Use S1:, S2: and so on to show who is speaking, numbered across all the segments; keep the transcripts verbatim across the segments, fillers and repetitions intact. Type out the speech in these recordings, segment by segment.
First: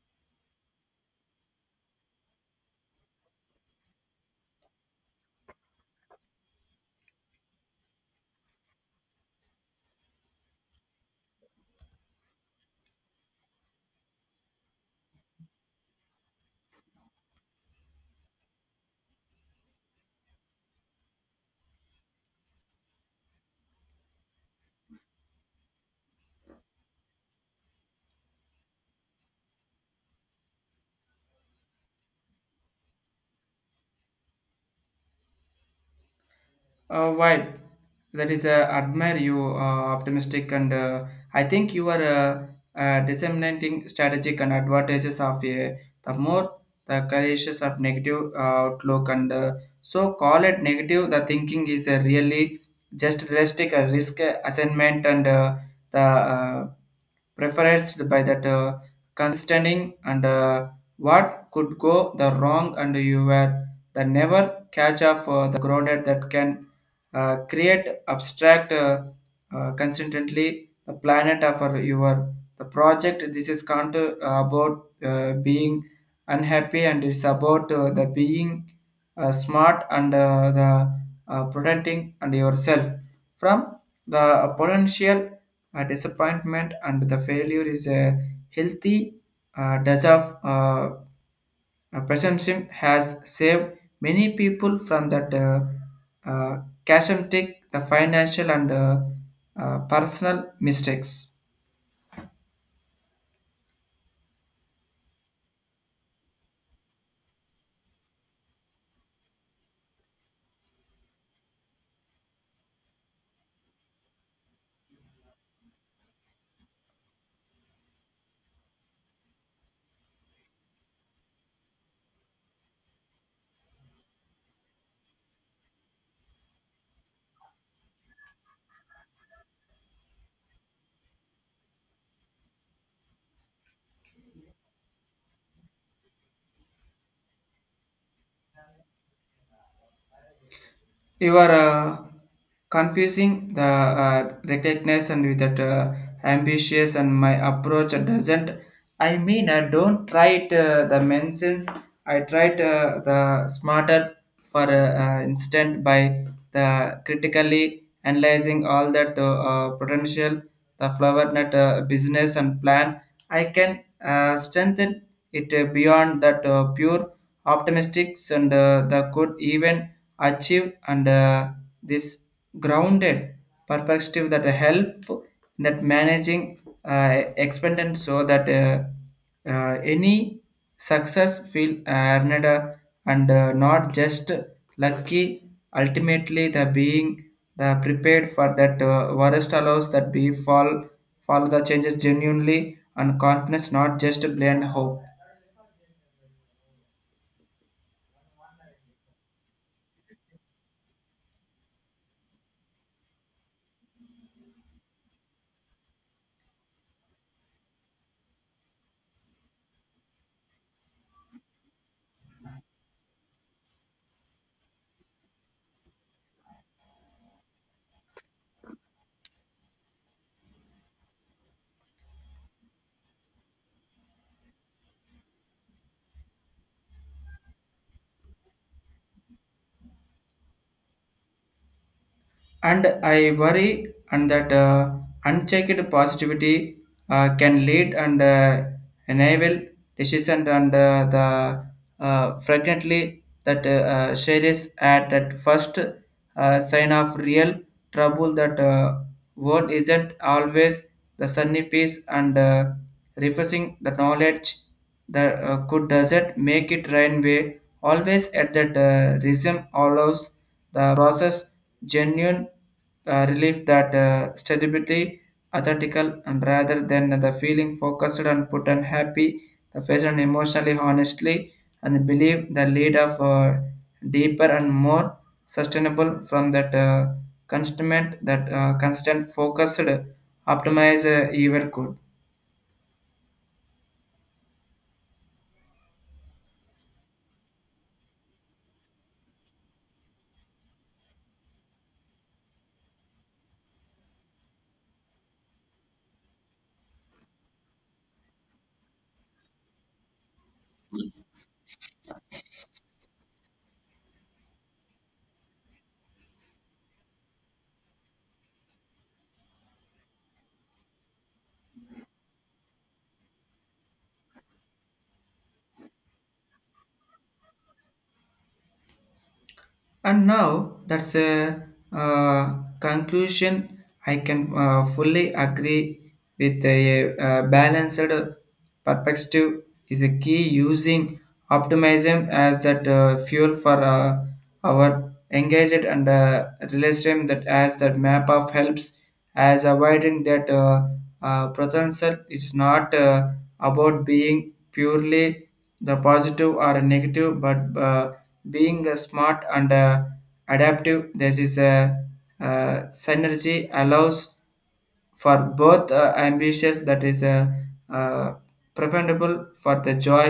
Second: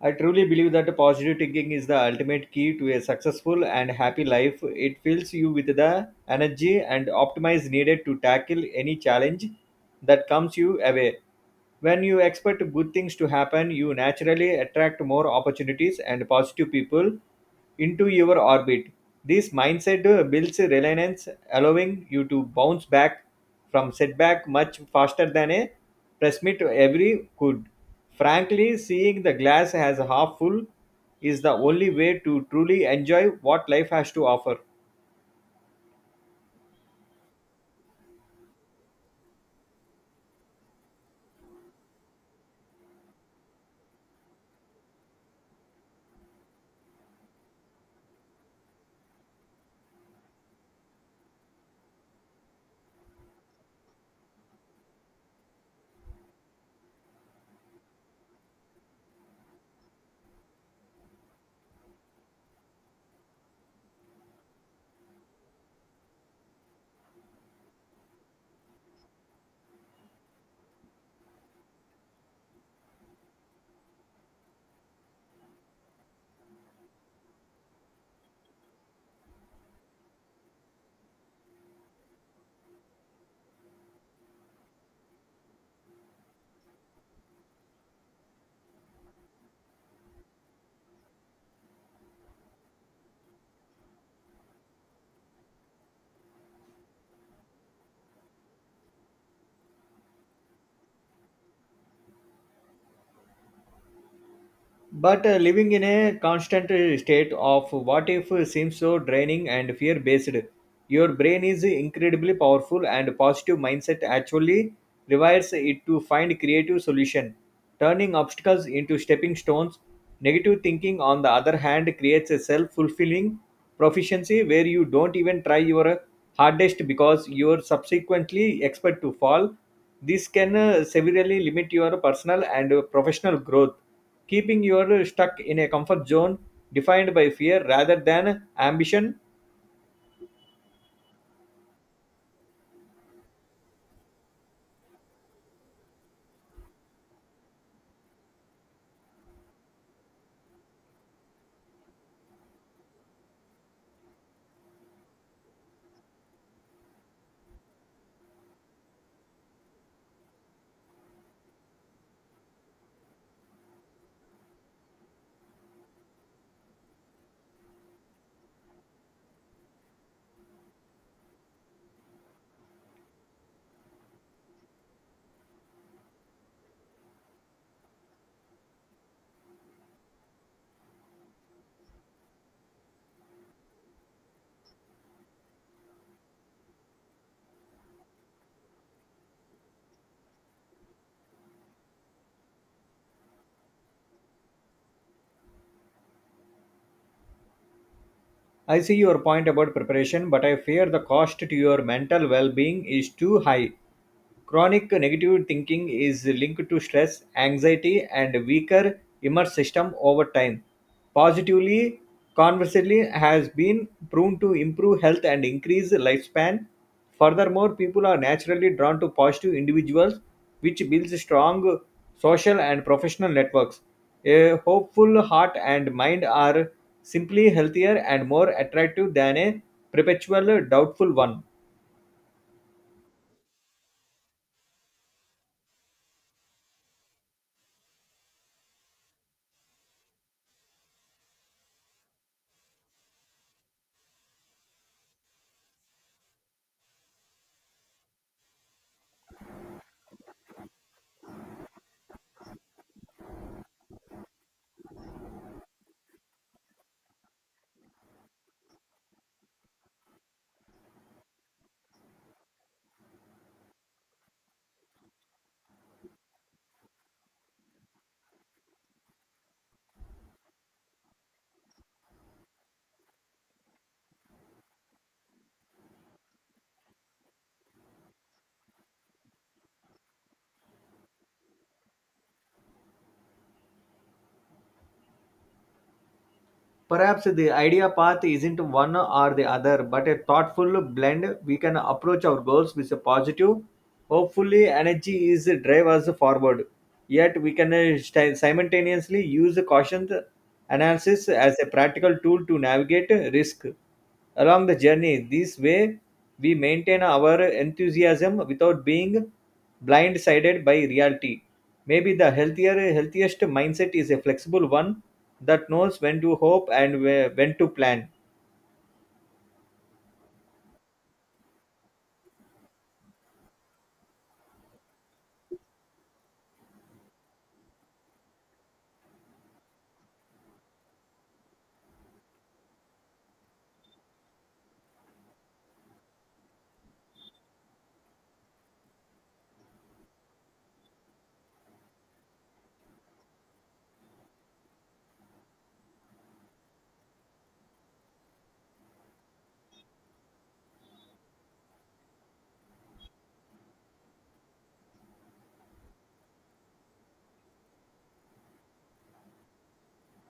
S1: I truly believe that positive thinking is the ultimate key to a successful and happy life. It fills you with the energy and optimism needed to tackle any challenge that comes you away. When you expect good things to happen, you naturally attract more opportunities and positive people into your orbit. This mindset uh, builds reliance, allowing you to bounce back from setback much faster than a press meet every could. Frankly, seeing the glass as half full is the only way to truly enjoy what life has to offer.
S2: Uh, why? That is, uh, admire you, uh, optimistic, and uh, I think you are uh, uh, disseminating strategic and advantages of uh, the more the conscious of negative uh, outlook and uh, so call it negative. The thinking is uh, really just realistic uh, risk assignment and uh, the uh, preference by that uh, considering and uh, what could go the wrong and you were the never catch up for the grounded that can uh, create abstract uh, uh, consistently the planet of our- your the project this is not uh, about uh, being unhappy and it's about uh, the being uh, smart and uh, the uh, protecting and yourself from the potential uh, disappointment and the failure is a healthy uh, does of uh, uh, pessimism has saved many people from that uh, uh, catastrophic, the financial and uh, uh, personal mistakes.
S1: But uh, living in a constant uh, state of what if seems so draining and fear based. Your brain is incredibly powerful, and positive mindset actually rewires it to find creative solution, turning obstacles into stepping stones. Negative thinking, on the other hand, creates a self-fulfilling proficiency where you don't even try your hardest because you're subsequently expect to fall. This can uh, severely limit your personal and uh, professional growth, keeping you stuck in a comfort zone defined by fear rather than ambition.
S2: You are uh, confusing the uh, recognition with that uh, ambitious and my approach doesn't. I mean, I don't try it, uh, the mentions. I tried uh, the smarter for uh, uh, instant by the critically analyzing all that uh, uh, potential the flower net uh, business and plan. I can uh, strengthen it uh, beyond that uh, pure optimistics and uh, the could even achieve and uh, this grounded perspective that help in that managing uh, expended so that uh, uh, any success feel earned uh, and uh, not just lucky ultimately the being the prepared for that uh, worst allows that be fall follow the changes genuinely and confidence not just blind hope
S1: I see your point about preparation, but I fear the cost to your mental well being is too high. Chronic negative thinking is linked to stress, anxiety, and weaker immune system over time. Positively, conversely, has been proven to improve health and increase lifespan. Furthermore, people are naturally drawn to positive individuals, which builds strong social and professional networks. A hopeful heart and mind are simply healthier and more attractive than a perpetual doubtful one.
S2: and I worry and that uh, unchecked positivity uh, can lead and uh, enable decision and uh, the uh, frequently that uh, uh, share is at that first uh, sign of real trouble that uh, world isn't always the sunny piece and uh, refreshing the knowledge that uh, could doesn't make it rain way always at that uh, rhythm allows the process genuine uh, relief that uh, stability, authentical, and rather than the feeling focused and put on happy, the patient emotionally honestly and believe the lead of uh, deeper and more sustainable from that uh, constant that uh, constant focused optimize uh, ever could.
S1: Perhaps the idea path isn't one or the other, but a thoughtful blend. We can approach our goals with a positive, hopefully, energy is drive us forward. Yet, we can uh, sti- simultaneously use caution analysis as a practical tool to navigate risk along the journey. This way, we maintain our enthusiasm without being blindsided by reality. Maybe the healthier, healthiest mindset is a flexible one that knows when to hope and whe- when to plan.
S2: And now that's a uh, conclusion. I can uh, fully agree with a, uh balanced perspective is a key using optimism as that uh, fuel for uh, our engaged and uh, realism that as that map of helps as avoiding that uh, uh, potential it's not uh, about being purely the positive or negative but uh, being uh, smart and uh, adaptive this is a uh, synergy allows for both uh, ambitious that is uh, uh, preferable for the joy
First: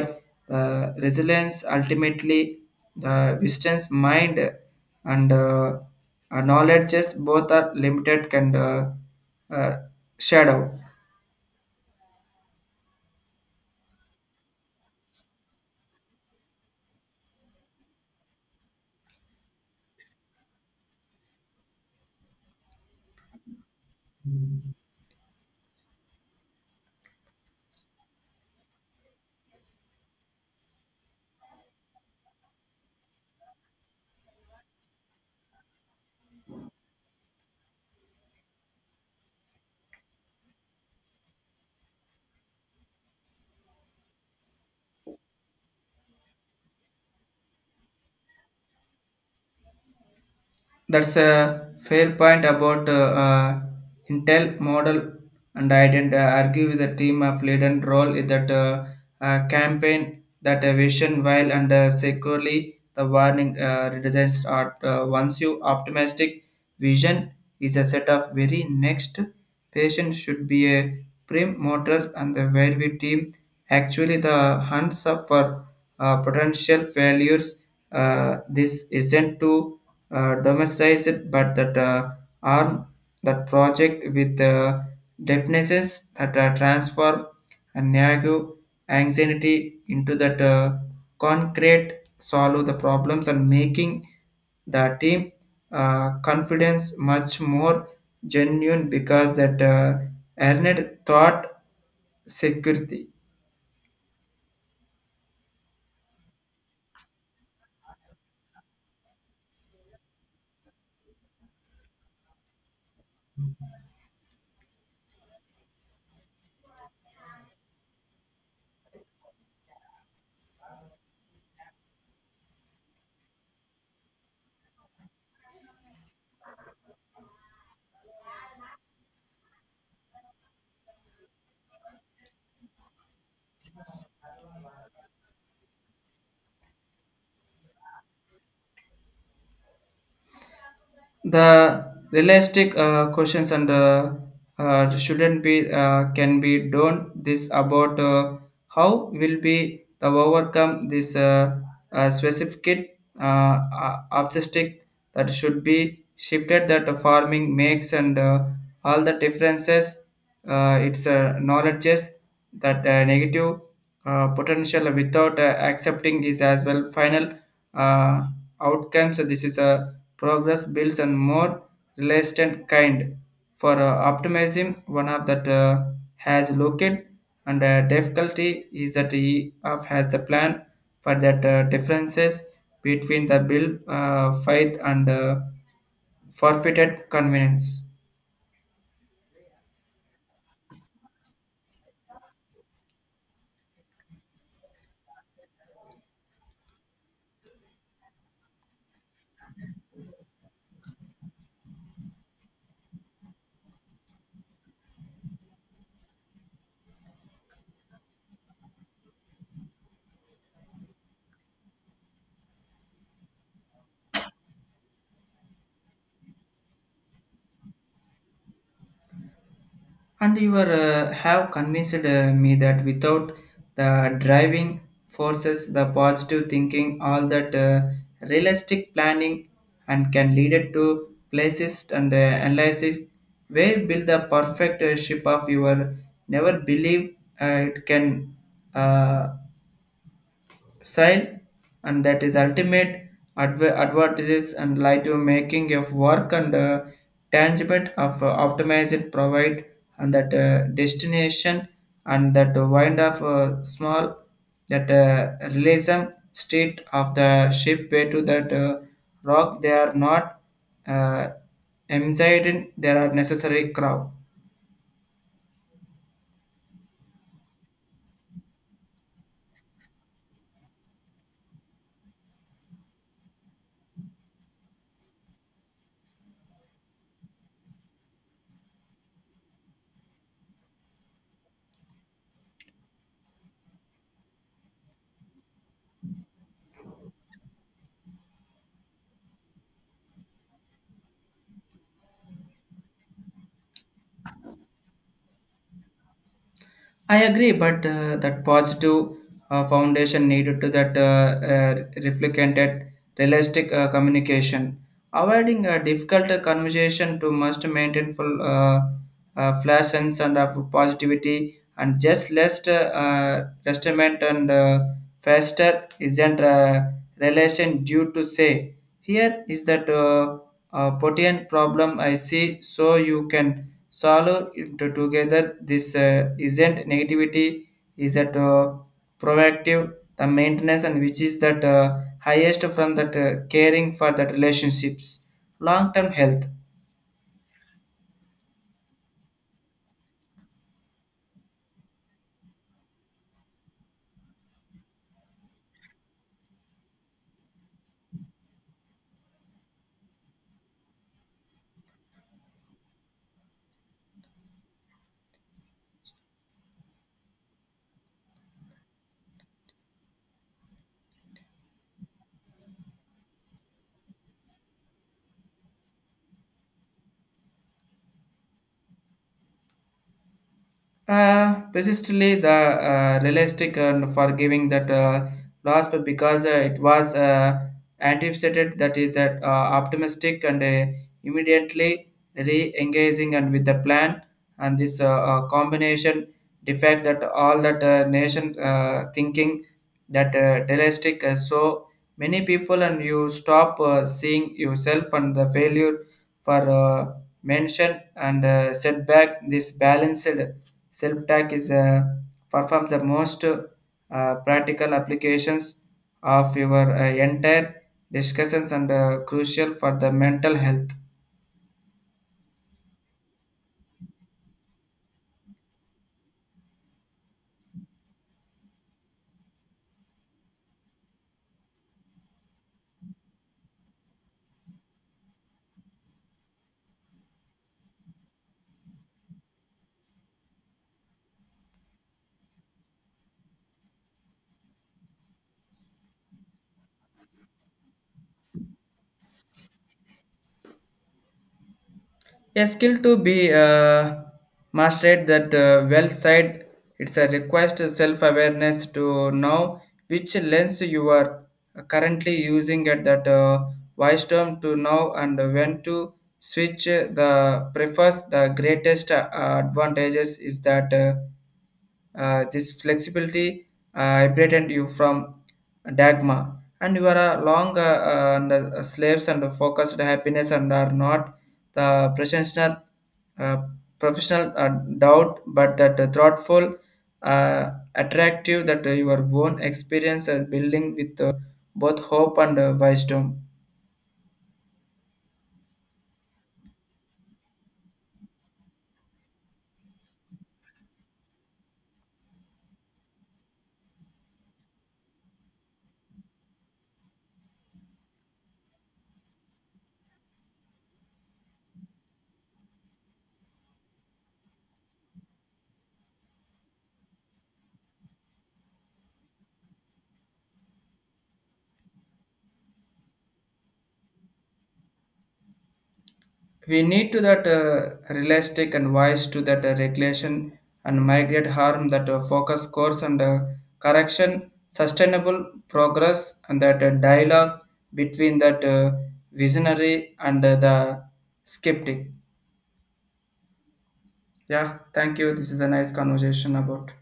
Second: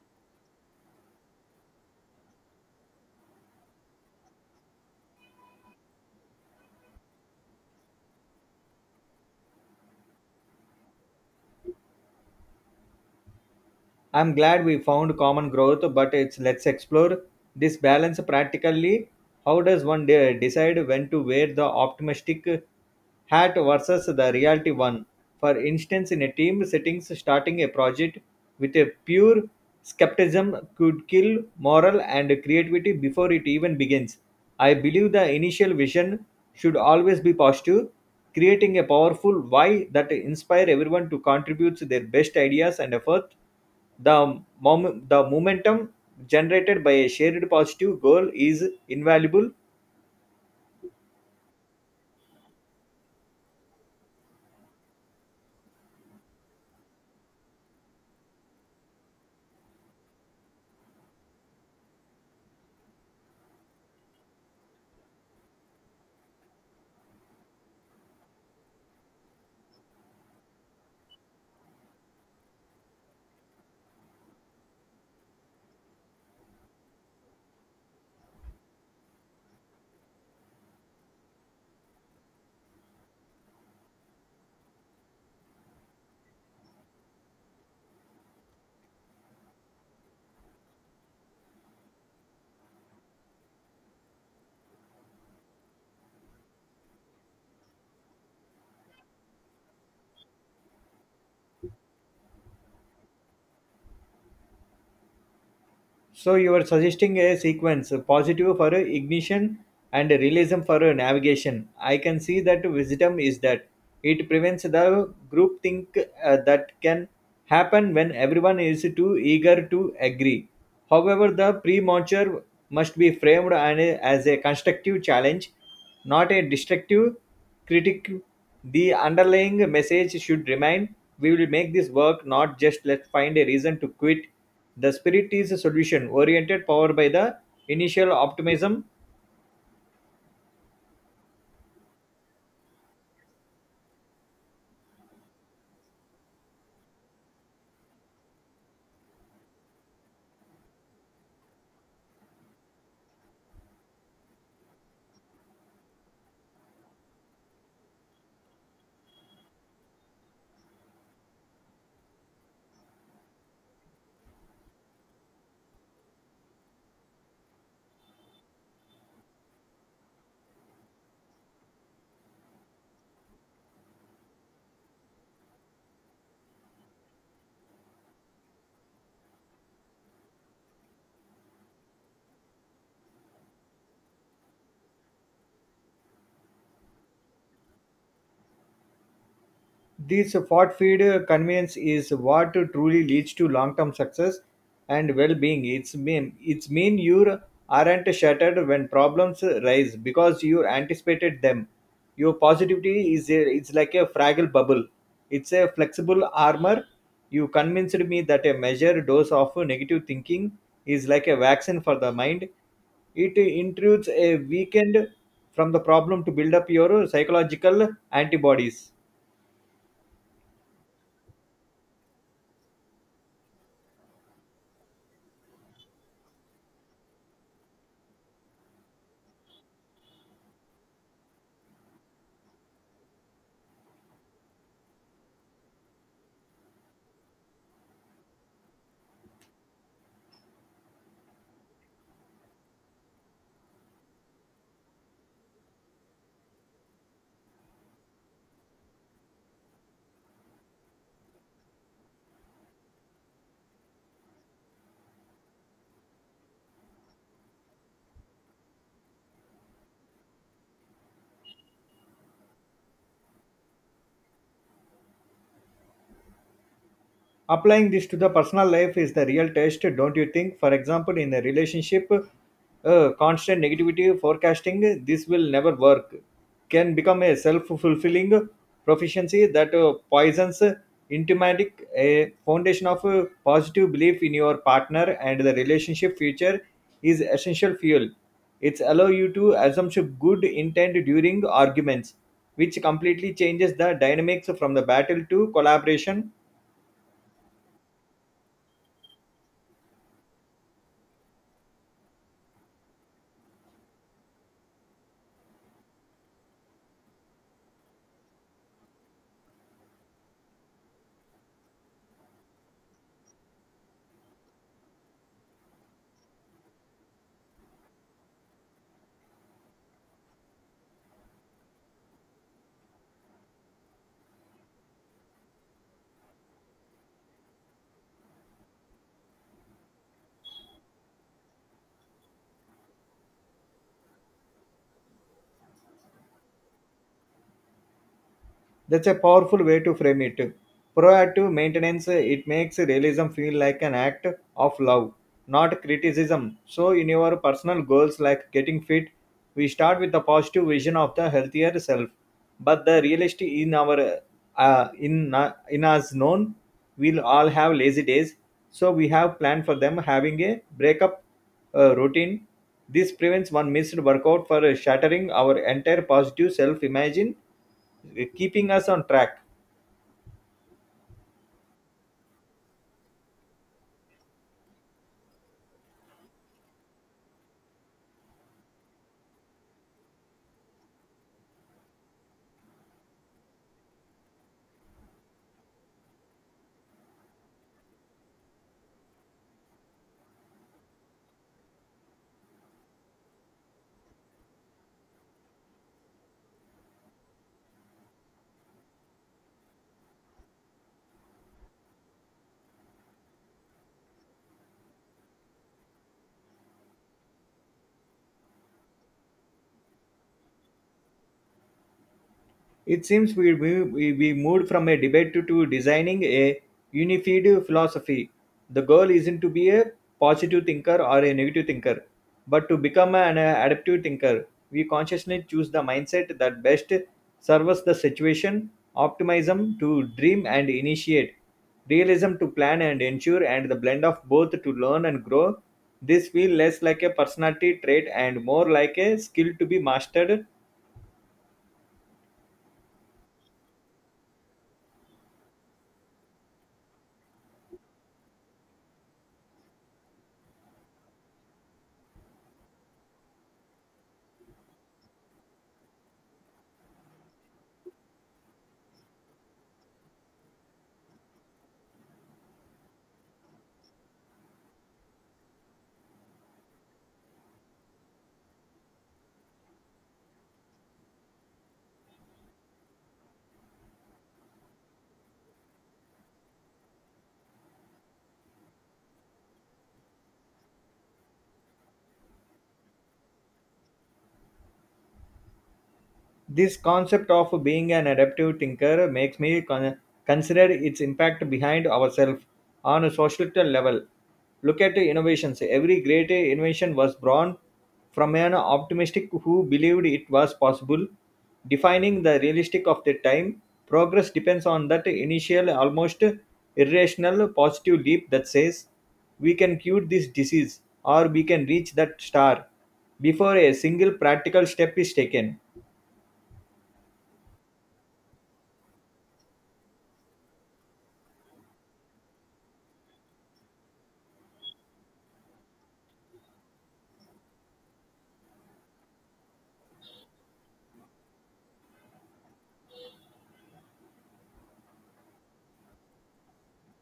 S2: uh, resilience ultimately the wisdom's mind and uh, uh, knowledges both are limited and uh, uh, shadow.
S1: I'm glad we found common growth, but it's let's explore this balance practically. How does one de- decide when to wear the optimistic hat versus the reality one? For instance, in a team settings, starting a project with a pure skepticism could kill morale and creativity before it even begins. I believe the initial vision should always be positive, creating a powerful why that inspire everyone to contribute their best ideas and effort. The, mom- the momentum generated by a shared positive goal is invaluable.
S2: That's a fair point about uh, uh, Intel model, and I didn't uh, argue with the team of Leiden role in that uh, uh, campaign that a vision while and uh, securely the warning uh, redesigns are uh, once you optimistic vision is a set of very next patient should be a prim motor and the where we team actually the hunts of for uh, potential failures uh, this isn't too uh, domesticized, but that uh, arm that project with uh, definitions that uh, transform and negative anxiety into that uh, concrete solve the problems and making the team uh, confidence much more genuine because that uh, earned thought security
S1: So, you are suggesting a sequence, a positive for a ignition and a realism for a navigation. I can see that wisdom is that it prevents the group think uh, that can happen when everyone is too eager to agree. However, the premature must be framed and a- as a constructive challenge, not a destructive critique. The underlying message should remain, we will make this work, not just let's find a reason to quit. The spirit is solution oriented, powered by the initial optimism.
S2: the realistic uh, questions and uh, uh, shouldn't be uh, can be done this about uh, how will be the overcome this uh, uh, specific uh, uh, obstacle that should be shifted that the farming makes and uh, all the differences uh, its uh, knowledges that uh, negative uh, potential without uh, accepting is as well final uh, outcomes so this is a Progress builds a more resilient kind. For uh, optimism, one of that uh, has looked and uh, difficulty is that he of has the plan for that uh, differences between the bill uh, faith and uh, forfeited convenience.
S1: This fortified convenience is what truly leads to long-term success and well-being. It's mean it's mean you aren't shattered when problems rise because you anticipated them. Your positivity is a, it's like a fragile bubble. It's a flexible armor. You convinced me that a measured dose of negative thinking is like a vaccine for the mind. It intrudes a weekend from the problem to build up your psychological antibodies.
S2: And you were, uh, have convinced uh, me that without the driving forces, the positive thinking, all that uh, realistic planning, and can lead it to places and uh, analysis where build the perfect uh, ship of your never believe uh, it can uh, sign and that is ultimate adver- advertises and lie to making of work and uh, tangible of uh, optimized provide and that uh, destination and that wind of uh, small that uh, realism state of the ship way to that uh, rock they are not uh, anxiety. There are necessary crowd.
S1: Applying this to the personal life is the real test, don't you think? For example, in a relationship, uh, constant negativity forecasting, this will never work, can become a self fulfilling proficiency that uh, poisons uh, intimatic, a foundation of uh, positive belief in your partner and the relationship future is essential fuel. It's allow you to assume good intent during arguments, which completely changes the dynamics from the battle to collaboration.
S2: I agree, but uh, that positive uh, foundation needed to that uh, uh, reflected realistic uh, communication. Avoiding a difficult uh, conversation to must maintain full uh, uh, flash sense and of positivity and just less uh, uh, testament and uh, faster isn't a relation due to say. Here is that uh, uh, potent problem I see, so you can solve it together this uh, isn't negativity is that uh, proactive the maintenance and which is that uh, highest from that uh, caring for that relationships long term health.
S1: That's a powerful way to frame it. Proactive maintenance, it makes realism feel like an act of love, not criticism. So, in your personal goals like getting fit, we start with the positive vision of the healthier self. But the reality in our uh, in uh, in us known, we'll all have lazy days. So we have planned for them having a breakup uh, routine. This prevents one missed workout for shattering our entire positive self-imagine, keeping us on track.
S2: Uh, persistently, the uh, realistic and forgiving that uh, loss, but because uh, it was uh, anticipated that is uh, uh, optimistic and uh, immediately re-engaging and with the plan and this uh, uh, combination defect that all that uh, nation uh, thinking that uh, realistic uh, so many people and you stop uh, seeing yourself and the failure for uh, mention and uh, setback this balanced Self-tag is uh, performs the most uh, practical applications of your uh, entire discussions and uh, crucial for the mental health.
S1: It seems we, we, we we moved from a debate to, to designing a unified philosophy. The goal isn't to be a positive thinker or a negative thinker, but to become an uh, adaptive thinker. We consciously choose the mindset that best serves the situation, optimism to dream and initiate, realism to plan and ensure, and the blend of both to learn and grow. This feels less like a personality trait and more like a skill to be mastered.
S2: A skill to be uh, mastered that uh, well side it's a request self-awareness to know which lens you are currently using at that uh, wise term to know and when to switch the prefers the greatest uh, advantages is that uh, Uh, this flexibility uh, liberated you from dogma, and you are a long uh, uh, and, uh, slaves and focused happiness and are not the professional uh, professional uh, doubt, but that uh, thoughtful, uh, attractive that uh, your own experience uh, building with uh, both hope and uh, wisdom.
S1: This concept of being an adaptive thinker makes me con- consider its impact behind ourselves on a societal level. Look at innovations. Every great invention was born from an optimistic who believed it was possible, defining the realistic of the time. Progress depends on that initial, almost irrational, positive leap that says, we can cure this disease or we can reach that star before a single practical step is taken.
S2: We need to that uh, realistic and wise to that uh, regulation and migrate harm that uh, focus course and uh, correction, sustainable progress and that uh, dialogue between that uh, visionary and uh, the skeptic. Yeah, thank you. This is a nice conversation about.